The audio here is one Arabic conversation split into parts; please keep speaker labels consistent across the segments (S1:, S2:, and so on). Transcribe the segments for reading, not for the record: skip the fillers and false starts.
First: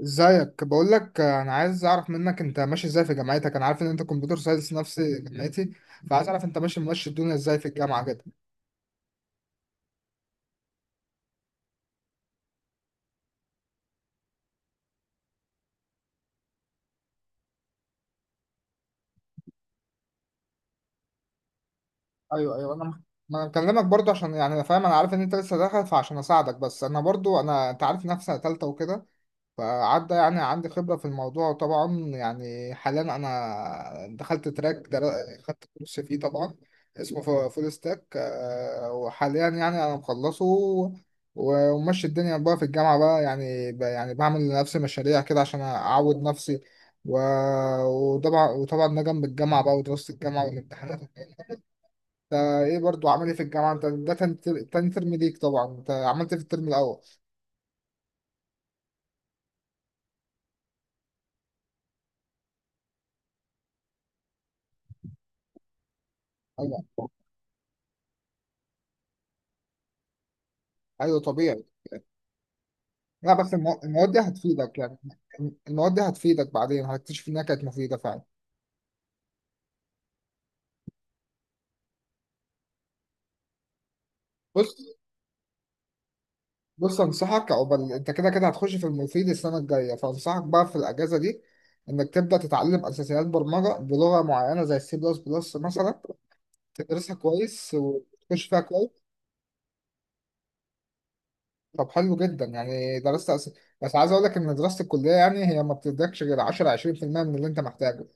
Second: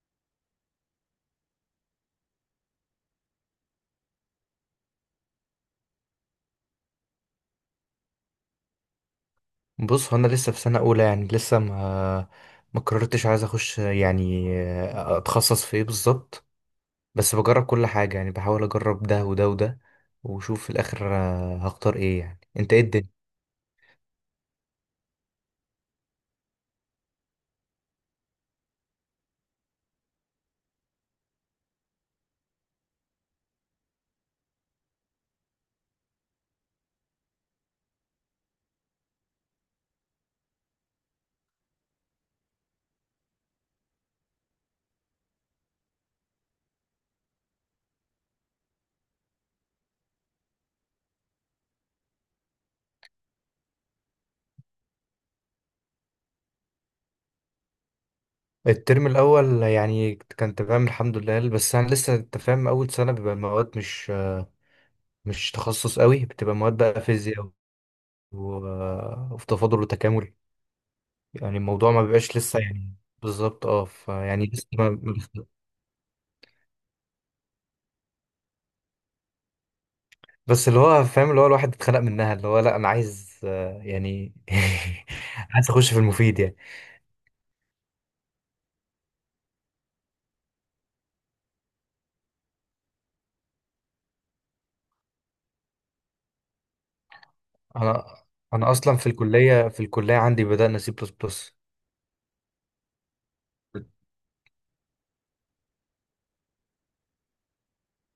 S1: ازيك، بقول لك انا عايز اعرف منك انت ماشي ازاي في جامعتك. انا عارف ان انت كمبيوتر ساينس نفس جامعتي، فعايز اعرف انت ماشي الدنيا ازاي في الجامعه كده.
S2: بص هو انا لسه في سنه اولى، يعني لسه ما قررتش عايز اخش، يعني اتخصص في ايه بالظبط. بس بجرب كل حاجه، يعني بحاول اجرب ده وده وده وشوف في الاخر هختار ايه. يعني
S1: ايوه
S2: انت
S1: ايوه،
S2: ايه
S1: انا
S2: الدنيا؟
S1: ما انا بكلمك برضه عشان يعني انا عارف ان انت لسه داخل، فعشان اساعدك. بس انا برضه انت عارف نفسي ثالثه وكده، فعدى يعني عندي خبرة في الموضوع طبعا. يعني حاليا أنا دخلت تراك خدت كورس فيه طبعا، اسمه فول ستاك، وحاليا يعني أنا مخلصه وماشي الدنيا بقى في الجامعة بقى. يعني يعني بعمل لنفسي مشاريع كده عشان أعود نفسي، و- وطبعا ده جنب الجامعة بقى، ودراسة الجامعة والامتحانات. انت ايه برضو؟ عامل ايه في الجامعة؟ انت ده تاني تاني ترم ليك طبعا، انت عملت إيه في الترم الأول؟
S2: الترم الاول يعني كان تمام الحمد لله، بس انا لسه انت فاهم اول سنه بيبقى المواد مش تخصص قوي، بتبقى مواد
S1: أيوة.
S2: بقى فيزياء وفي تفاضل وتكامل.
S1: أيوة،
S2: يعني
S1: طبيعي.
S2: الموضوع ما بيبقاش لسه يعني
S1: لا، بس
S2: بالظبط، اه
S1: المواد دي
S2: فيعني لسه
S1: هتفيدك يعني،
S2: ما
S1: المواد دي هتفيدك، بعدين هتكتشف انها كانت مفيدة فعلا.
S2: بس اللي هو فاهم، اللي هو الواحد اتخلق منها، اللي هو لا انا عايز يعني
S1: بص
S2: عايز اخش في المفيد يعني.
S1: بص انصحك، عقبال انت كده كده هتخش في المفيد السنة الجاية، فانصحك بقى في الاجازة دي انك تبدأ تتعلم اساسيات برمجة بلغة معينة زي السي بلس بلس مثلا، تدرسها كويس
S2: انا
S1: وتخش فيها
S2: انا
S1: كويس.
S2: اصلا في الكليه عندي بدأنا سي بلس بلس.
S1: طب حلو جدا، يعني درست بس عايز اقول لك ان دراسة الكلية يعني هي ما بتدكش غير 10 20% من اللي انت محتاجه،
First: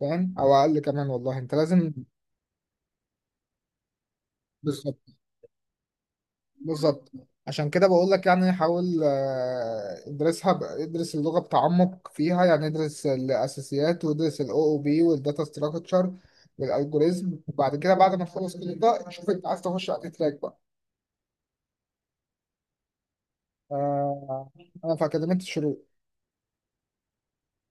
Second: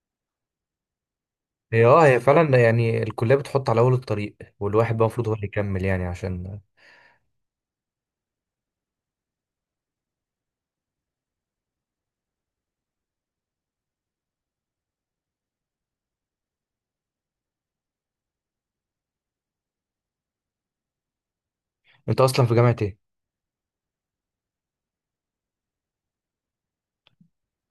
S1: فاهم؟ او اقل كمان والله، انت
S2: هي
S1: لازم.
S2: اه، هي فعلا يعني الكليه بتحط على اول الطريق، والواحد بقى
S1: بالظبط،
S2: المفروض هو اللي يكمل، يعني عشان.
S1: بالظبط. عشان كده بقول لك، يعني حاول، ادرسها ادرس اللغة بتعمق فيها، يعني ادرس الأساسيات، وادرس ال OOP والداتا ستراكشر والألجوريزم، وبعد كده بعد ما تخلص كل ده شوف انت عايز تخش على أي تراك بقى.
S2: انت اصلا في جامعه ايه؟
S1: آه، أنا في أكاديمية الشروق.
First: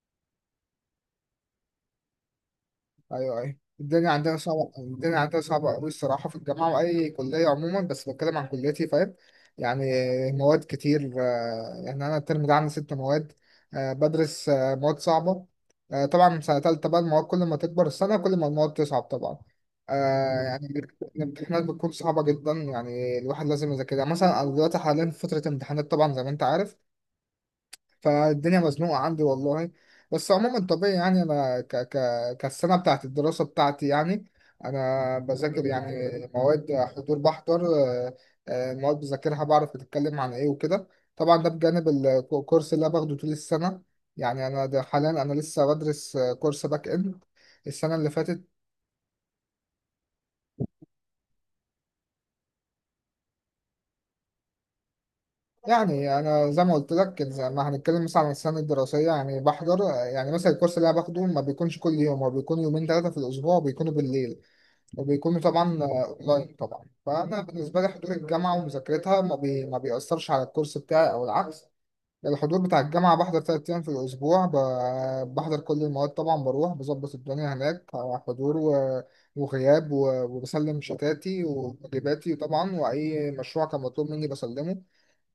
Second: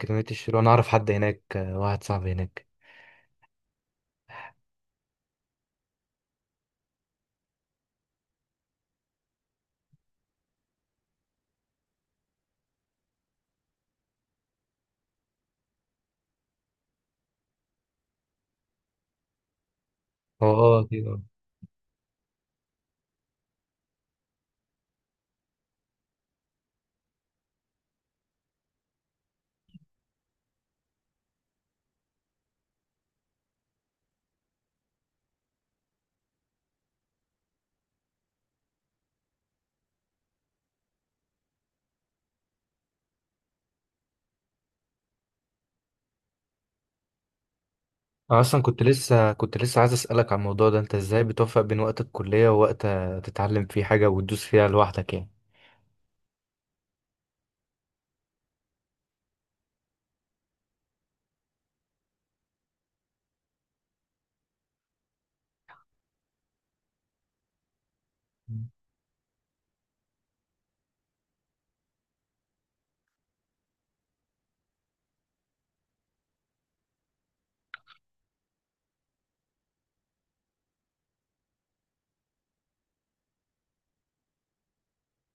S2: جامعه الشروق، انا اعرف حد هناك، واحد صاحبي هناك.
S1: ايوه ايوه، الدنيا عندنا صعبه، الدنيا عندنا صعبه قوي الصراحه، في الجامعه واي كليه عموما، بس بتكلم عن كليتي، فاهم يعني؟ مواد كتير، يعني انا الترم ده عندي 6 مواد، بدرس مواد صعبه. طبعا من سنه تالته بقى المواد، كل ما تكبر السنه كل ما المواد تصعب طبعا. آه،
S2: هو
S1: يعني
S2: اه أكيد، آه.
S1: الامتحانات بتكون صعبه جدا، يعني الواحد لازم يذاكرها. مثلا انا دلوقتي حاليا في فتره امتحانات طبعا زي ما انت عارف، فالدنيا مزنوقة عندي والله. بس عموما طبيعي يعني، أنا ك ك كالسنة بتاعت الدراسة بتاعتي يعني، أنا بذاكر يعني، مواد حضور بحضر، مواد بذاكرها، بعرف بتتكلم عن إيه وكده. طبعا ده بجانب الكورس اللي أنا باخده طول السنة. يعني أنا ده حاليا أنا لسه بدرس، كورس باك إند السنة اللي
S2: انا
S1: فاتت.
S2: اصلا كنت لسه عايز اسالك عن الموضوع ده، انت ازاي بتوفق بين وقت الكليه ووقت تتعلم فيه حاجه وتدوس فيها لوحدك يعني؟
S1: يعني أنا زي ما قلت لك، زي ما هنتكلم مثلا عن السنة الدراسية، يعني بحضر، يعني مثلا الكورس اللي أنا باخده ما بيكونش كل يوم، هو بيكون يومين ثلاثة في الأسبوع، وبيكونوا بالليل، وبيكون طبعا اونلاين طبعا. فانا بالنسبه لي حضور الجامعه ومذاكرتها ما بيأثرش على الكورس بتاعي او العكس. الحضور بتاع الجامعه بحضر 3 ايام في الاسبوع، بحضر كل المواد طبعا، بروح بظبط الدنيا هناك، حضور وغياب وبسلم شتاتي وواجباتي طبعا، واي مشروع كان مطلوب مني بسلمه.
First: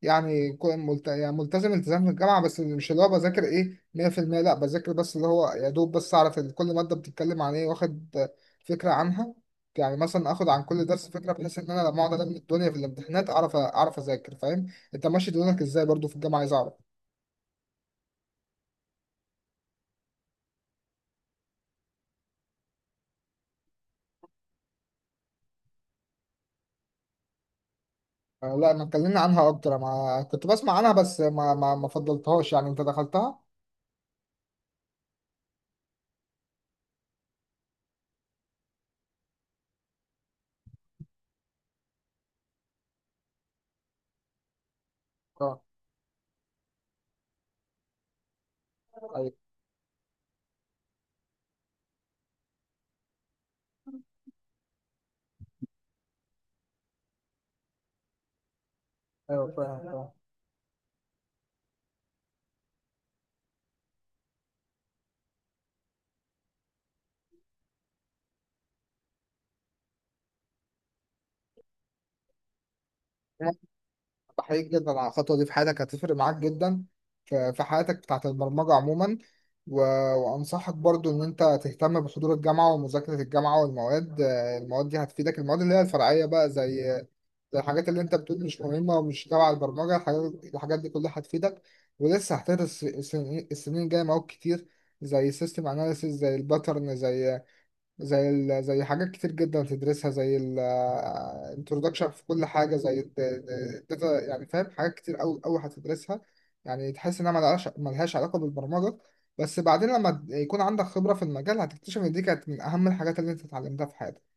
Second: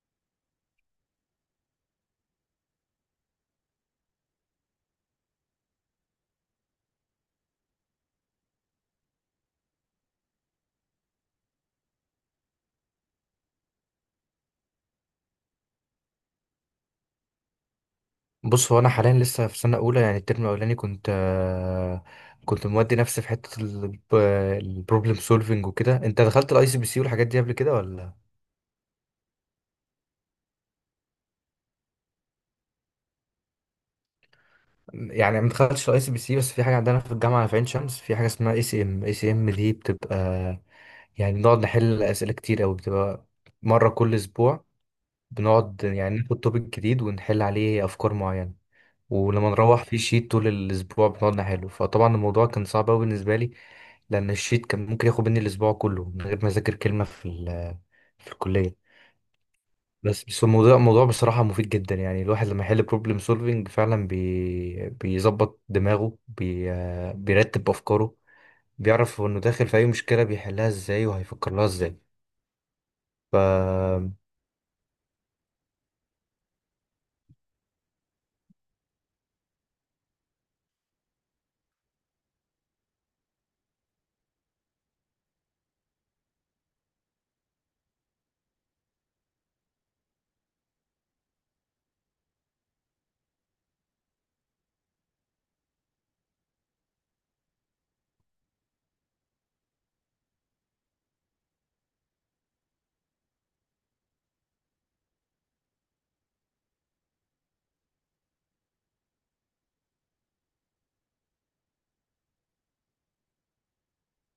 S1: يعني يعني ملتزم التزام في الجامعة. بس مش اللي هو بذاكر ايه 100%، لا بذاكر بس اللي هو يا دوب بس اعرف كل مادة بتتكلم عن ايه، واخد فكرة عنها. يعني مثلا اخد عن كل درس فكرة، بحيث ان انا لما اقعد الم الدنيا في الامتحانات اعرف، اعرف اذاكر، فاهم؟ انت ماشي دنياك ازاي برضو في الجامعة؟ عايز اعرف.
S2: بص، هو انا حاليا لسه في سنه اولى، يعني الترم الاولاني كنت كنت مودي نفسي في حته البروبلم سولفنج وكده. انت دخلت الاي سي بي سي والحاجات دي قبل كده ولا؟
S1: لا، ما اتكلمنا عنها، اكتر ما كنت بسمع عنها بس ما فضلتهاش، يعني انت دخلتها؟
S2: يعني ما دخلتش الاي سي بي سي، بس في حاجه عندنا في الجامعه في عين شمس، في حاجه اسمها اي سي ام، اي سي ام دي، بتبقى يعني بنقعد نحل اسئله كتير قوي، بتبقى مره كل اسبوع.
S1: اه.
S2: بنقعد يعني ناخد توبيك جديد ونحل عليه افكار معينه،
S1: ايوه
S2: ولما نروح في شيت طول الاسبوع بنقعد نحله. فطبعا الموضوع كان صعب قوي بالنسبه لي، لان الشيت كان ممكن ياخد مني الاسبوع كله من غير ما اذاكر كلمه في في الكليه.
S1: ايوه، فاهم فاهم.
S2: بس الموضوع، الموضوع بصراحه مفيد جدا، يعني الواحد لما يحل بروبلم سولفينج فعلا بيظبط دماغه، بي آه، بيرتب افكاره، بيعرف انه داخل في اي مشكله، بيحلها ازاي وهيفكر لها ازاي. ف
S1: بحييك جدا على الخطوة دي، في حياتك هتفرق معاك جدا، في في حياتك بتاعت البرمجة عموما. و... وأنصحك برضو إن أنت تهتم بحضور الجامعة ومذاكرة الجامعة والمواد، المواد دي هتفيدك، المواد اللي هي الفرعية بقى، زي زي الحاجات اللي أنت بتقول مش مهمة ومش تبع البرمجة، الحاجات دي كلها هتفيدك. ولسه هتدرس السنين، السنين الجاية مواد كتير، زي سيستم أناليسيس، زي الباترن، زي زي زي حاجات كتير جدا تدرسها، زي ال، introduction في كل حاجة، زي ال data، يعني فاهم؟ حاجات كتير أوي أوي هتدرسها، يعني تحس إنها ملهاش علاقة بالبرمجة، بس بعدين لما يكون عندك خبرة في المجال هتكتشف إن دي كانت من أهم الحاجات اللي أنت اتعلمتها في حياتك.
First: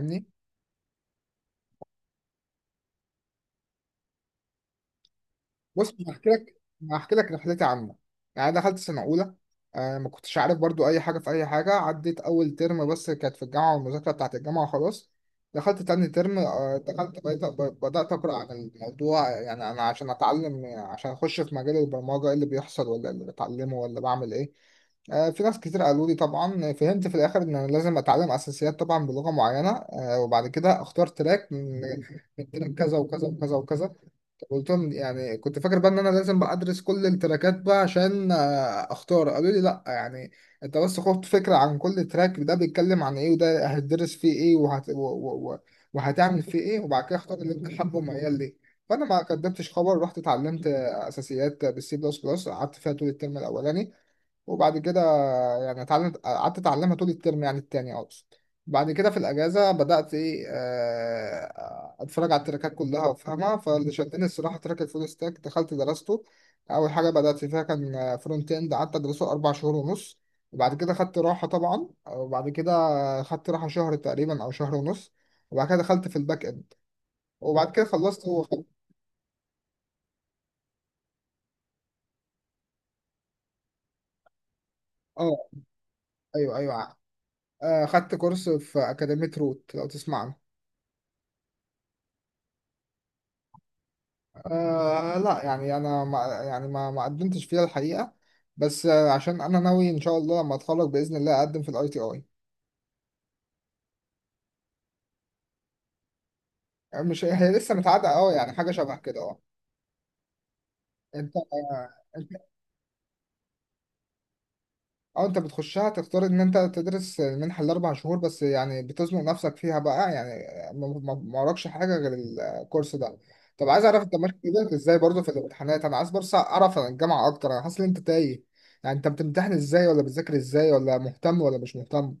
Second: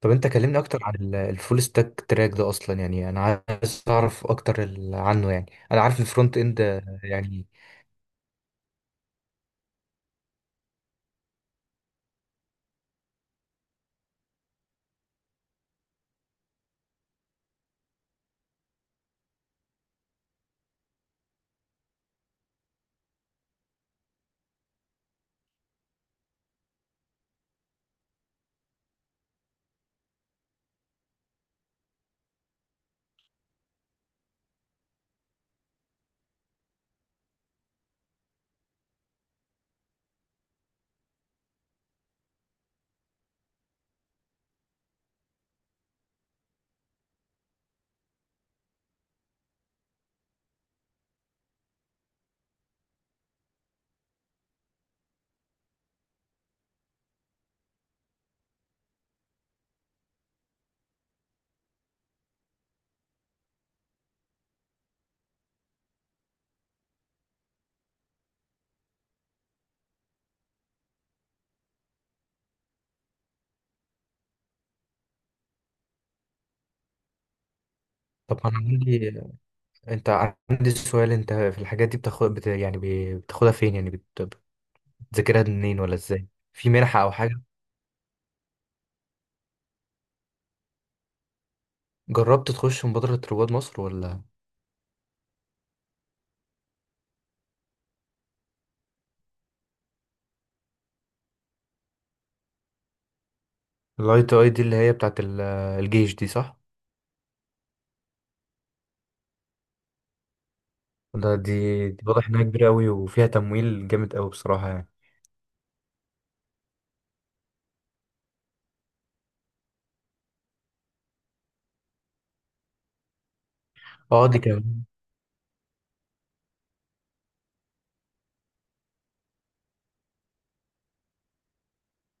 S2: طب انت كلمني اكتر عن الفول ستاك تراك ده، اصلا يعني انا عايز اعرف اكتر عنه يعني. انا
S1: بص
S2: عارف
S1: أنا هحكي
S2: الفرونت
S1: لك،
S2: اند،
S1: أنا هحكي لك
S2: يعني.
S1: رحلتي عامة. يعني أنا دخلت سنة أولى، آه ما كنتش عارف برضو أي حاجة في أي حاجة، عديت أول ترم بس كانت في الجامعة والمذاكرة بتاعت الجامعة خلاص. دخلت تاني ترم، آه دخلت بقيت بدأت أقرأ عن الموضوع، يعني أنا عشان أتعلم، عشان أخش في مجال البرمجة، إيه اللي بيحصل ولا إيه اللي بتعلمه، ولا بعمل إيه. في ناس كتير قالوا لي، طبعا فهمت في الاخر ان انا لازم اتعلم اساسيات طبعا بلغه معينه، وبعد كده اختار تراك من تراك كذا وكذا وكذا وكذا. قلتهم يعني كنت فاكر بقى ان انا لازم بقى ادرس كل التراكات بقى عشان اختار. قالوا لي لا، يعني انت بس خد فكره عن كل تراك ده بيتكلم عن ايه، وده هتدرس فيه ايه، وهتعمل فيه ايه، وبعد كده اختار اللي انت حابه وميال ليه. فانا ما قدمتش خبر، رحت اتعلمت اساسيات بالسي بلس بلس، قعدت فيها طول الترم الاولاني. وبعد كده يعني اتعلمت، قعدت اتعلمها طول الترم، يعني التاني اقصد. بعد كده في الاجازه بدات ايه، اتفرج على التراكات كلها وافهمها، فاللي شدني الصراحه تراك الفول ستاك، دخلت درسته. اول حاجه بدات فيها كان فرونت اند، قعدت ادرسه 4 شهور ونص. وبعد كده خدت راحه طبعا، وبعد كده خدت راحه شهر تقريبا او شهر ونص، وبعد كده دخلت في الباك اند، وبعد كده خلصت
S2: طب انا
S1: وخدت.
S2: عندي، انت عندي سؤال، انت في الحاجات دي بتاخدها فين؟ يعني بتذاكرها
S1: اه،
S2: منين ولا ازاي؟
S1: ايوه
S2: في
S1: ايوه.
S2: منحة او حاجة؟
S1: خدت كورس في اكاديميه روت، لو تسمع عنها.
S2: جربت تخش مبادرة رواد مصر ولا؟
S1: آه لا، يعني انا ما يعني ما قدمتش فيها الحقيقه، بس آه عشان انا ناوي ان شاء الله لما اتخرج باذن الله اقدم في الاي تي اي.
S2: الاي تي اي دي اللي هي بتاعت الجيش دي، صح؟
S1: مش هي لسه متعادة، اه يعني حاجه شبه كده، اه. انت،
S2: ده دي, دي واضح
S1: انت
S2: انها كبيرة قوي وفيها تمويل جامد قوي بصراحة يعني.
S1: اه انت بتخشها تختار ان انت تدرس المنحه ال4 شهور بس، يعني بتزنق نفسك فيها بقى، يعني ما وراكش حاجه غير الكورس ده. طب عايز اعرف انت
S2: اه
S1: ماشي
S2: دي
S1: كده
S2: كمان.
S1: ازاي برضه في الامتحانات. انا عايز بس اعرف عن الجامعه اكتر، انا حاسس ان انت تايه. يعني انت بتمتحن ازاي، ولا بتذاكر ازاي، ولا مهتم ولا مش مهتم؟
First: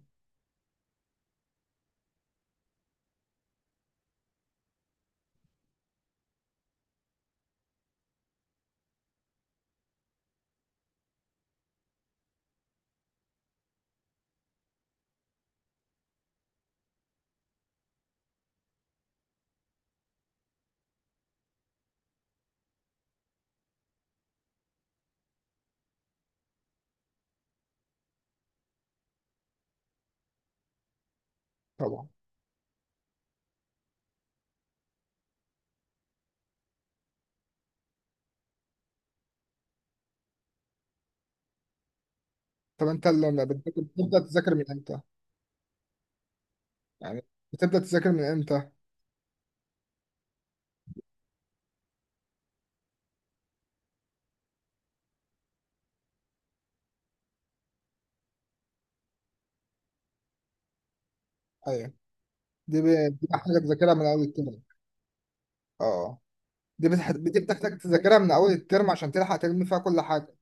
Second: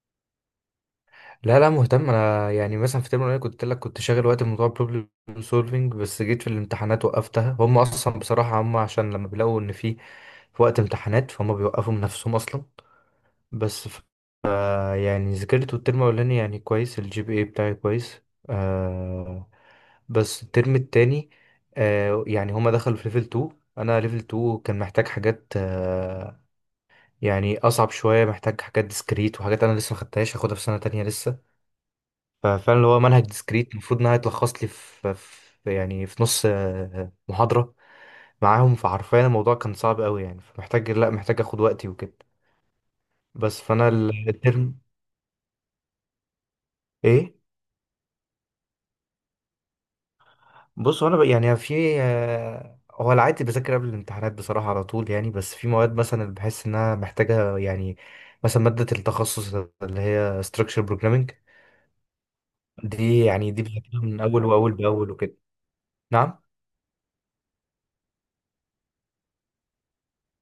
S2: لا لا، مهتم انا، يعني مثلا في ترم الاولاني كنت لك كنت شاغل وقت بموضوع بروبلم سولفينج، بس جيت في الامتحانات وقفتها. هم اصلا بصراحة هم عشان لما بيلاقوا ان في في وقت امتحانات فهم بيوقفوا من نفسهم اصلا. بس يعني ذاكرت الترم الأولاني يعني كويس، الجي بي اي بتاعي كويس آه. بس الترم التاني آه، يعني هما دخلوا في ليفل 2. أنا ليفل 2 كان محتاج حاجات آه، يعني أصعب شوية، محتاج حاجات ديسكريت وحاجات أنا لسه مخدتهاش، هاخدها في سنة تانية لسه.
S1: طبعا.
S2: ففعلا اللي هو منهج ديسكريت المفروض إنها تلخص لي في يعني في نص آه محاضرة معاهم، فحرفيا الموضوع كان صعب أوي يعني، فمحتاج لأ، محتاج أخد وقتي وكده.
S1: طب انت لما
S2: بس
S1: بتذاكر،
S2: فأنا
S1: بتبدأ تذاكر من
S2: الترم
S1: امتى؟ يعني
S2: إيه؟
S1: بتبدأ تذاكر من امتى؟
S2: بص هو انا ب- يعني في آه، هو العادي بذاكر قبل الامتحانات بصراحه على طول يعني، بس في مواد مثلا اللي بحس انها محتاجه، يعني مثلا ماده التخصص اللي هي structure programming.
S1: ايوه، دي ب...
S2: دي
S1: دي
S2: يعني
S1: بحتاج
S2: دي
S1: تذاكرها
S2: بذاكرها
S1: من
S2: من
S1: اول
S2: اول،
S1: الترم.
S2: واول باول وكده.
S1: اه،
S2: نعم.
S1: دي بتحتاج تذاكرها من اول الترم عشان تلحق تلم فيها كل حاجة.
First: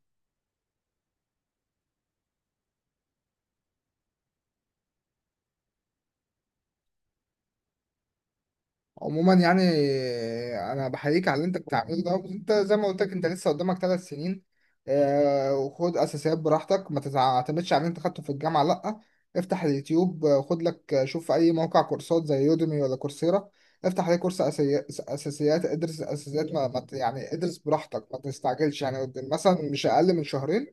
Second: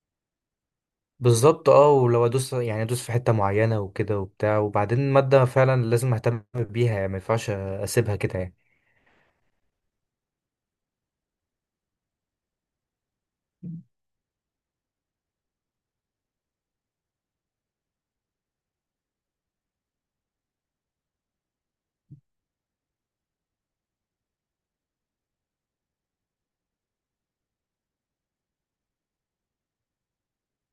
S2: بالظبط اه، ولو ادوس يعني ادوس في حته معينه وكده وبتاع، وبعدين ماده فعلا لازم اهتم بيها، يعني ما ينفعش اسيبها كده يعني.
S1: عموما يعني، انا بحييك على اللي انت بتعمله ده. انت زي ما قلت لك، انت لسه قدامك 3 سنين، وخد اساسيات براحتك، ما تعتمدش على اللي انت خدته في الجامعه لا، افتح اليوتيوب، خد لك، شوف في اي موقع كورسات زي يوديمي ولا كورسيرا، افتح عليه كورس اساسيات، ادرس اساسيات، ما ما ت- يعني ادرس براحتك ما تستعجلش، يعني مثلا مش اقل من شهرين،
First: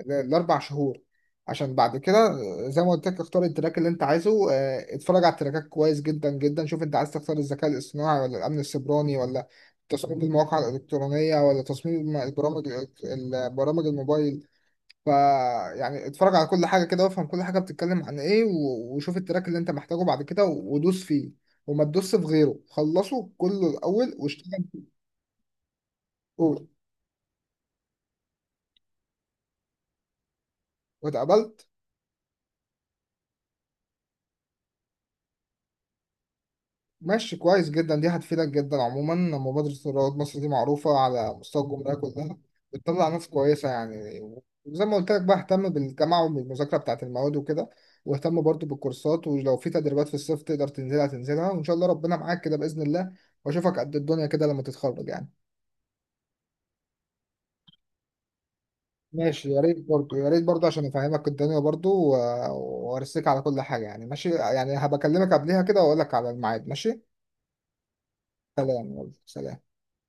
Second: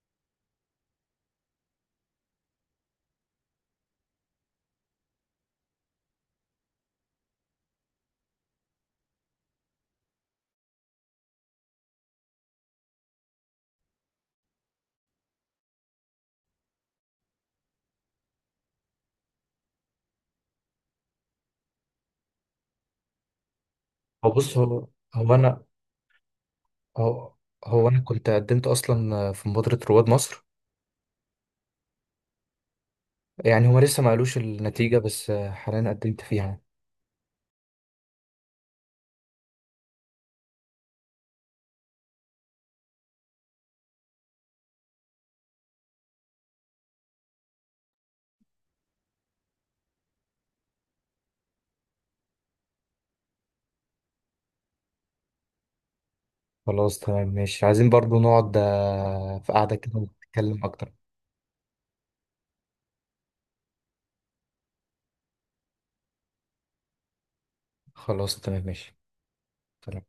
S1: ال4 شهور. عشان بعد كده زي ما قلت لك اختار التراك اللي انت عايزه، اتفرج على التراكات كويس جدا جدا، شوف انت عايز تختار الذكاء الاصطناعي، ولا الامن السيبراني، ولا تصميم المواقع الالكترونيه، ولا تصميم البرامج، الموبايل. ف يعني اتفرج على كل حاجه كده، وافهم كل حاجه بتتكلم عن ايه، وشوف التراك اللي انت محتاجه بعد كده، ودوس فيه وما تدوس في غيره، خلصه كله الاول
S2: هو بص
S1: واشتغل.
S2: هو هو انا
S1: قول.
S2: هو, هو انا كنت قدمت اصلا في مبادره رواد مصر،
S1: واتقبلت؟
S2: يعني هما لسه ما قالوش النتيجة، بس آه، حاليا قدمت فيها يعني.
S1: ماشي، كويس جدا، دي هتفيدك جدا. عموما مبادرة رواد مصر دي معروفة على مستوى الجمهورية كلها، بتطلع ناس كويسة يعني. وزي ما قلت لك بقى، اهتم بالجامعة وبالمذاكرة بتاعة المواد وكده، واهتم برضو بالكورسات، ولو في تدريبات في الصيف تقدر تنزلها تنزلها، وإن شاء الله ربنا معاك كده بإذن الله، وأشوفك قد الدنيا كده لما تتخرج يعني.
S2: خلاص تمام ماشي، عايزين برضو نقعد
S1: ماشي،
S2: في
S1: يا ريت
S2: قعدة كده
S1: برضو، يا ريت
S2: نتكلم
S1: برضو عشان
S2: أكتر.
S1: أفهمك الدنيا برضو، وأرسيك على كل حاجة، يعني ماشي يعني، هبكلمك قبلها كده وأقول لك على الميعاد، ماشي.
S2: خلاص تمام
S1: سلام،
S2: ماشي.
S1: يلا سلام.
S2: تمام.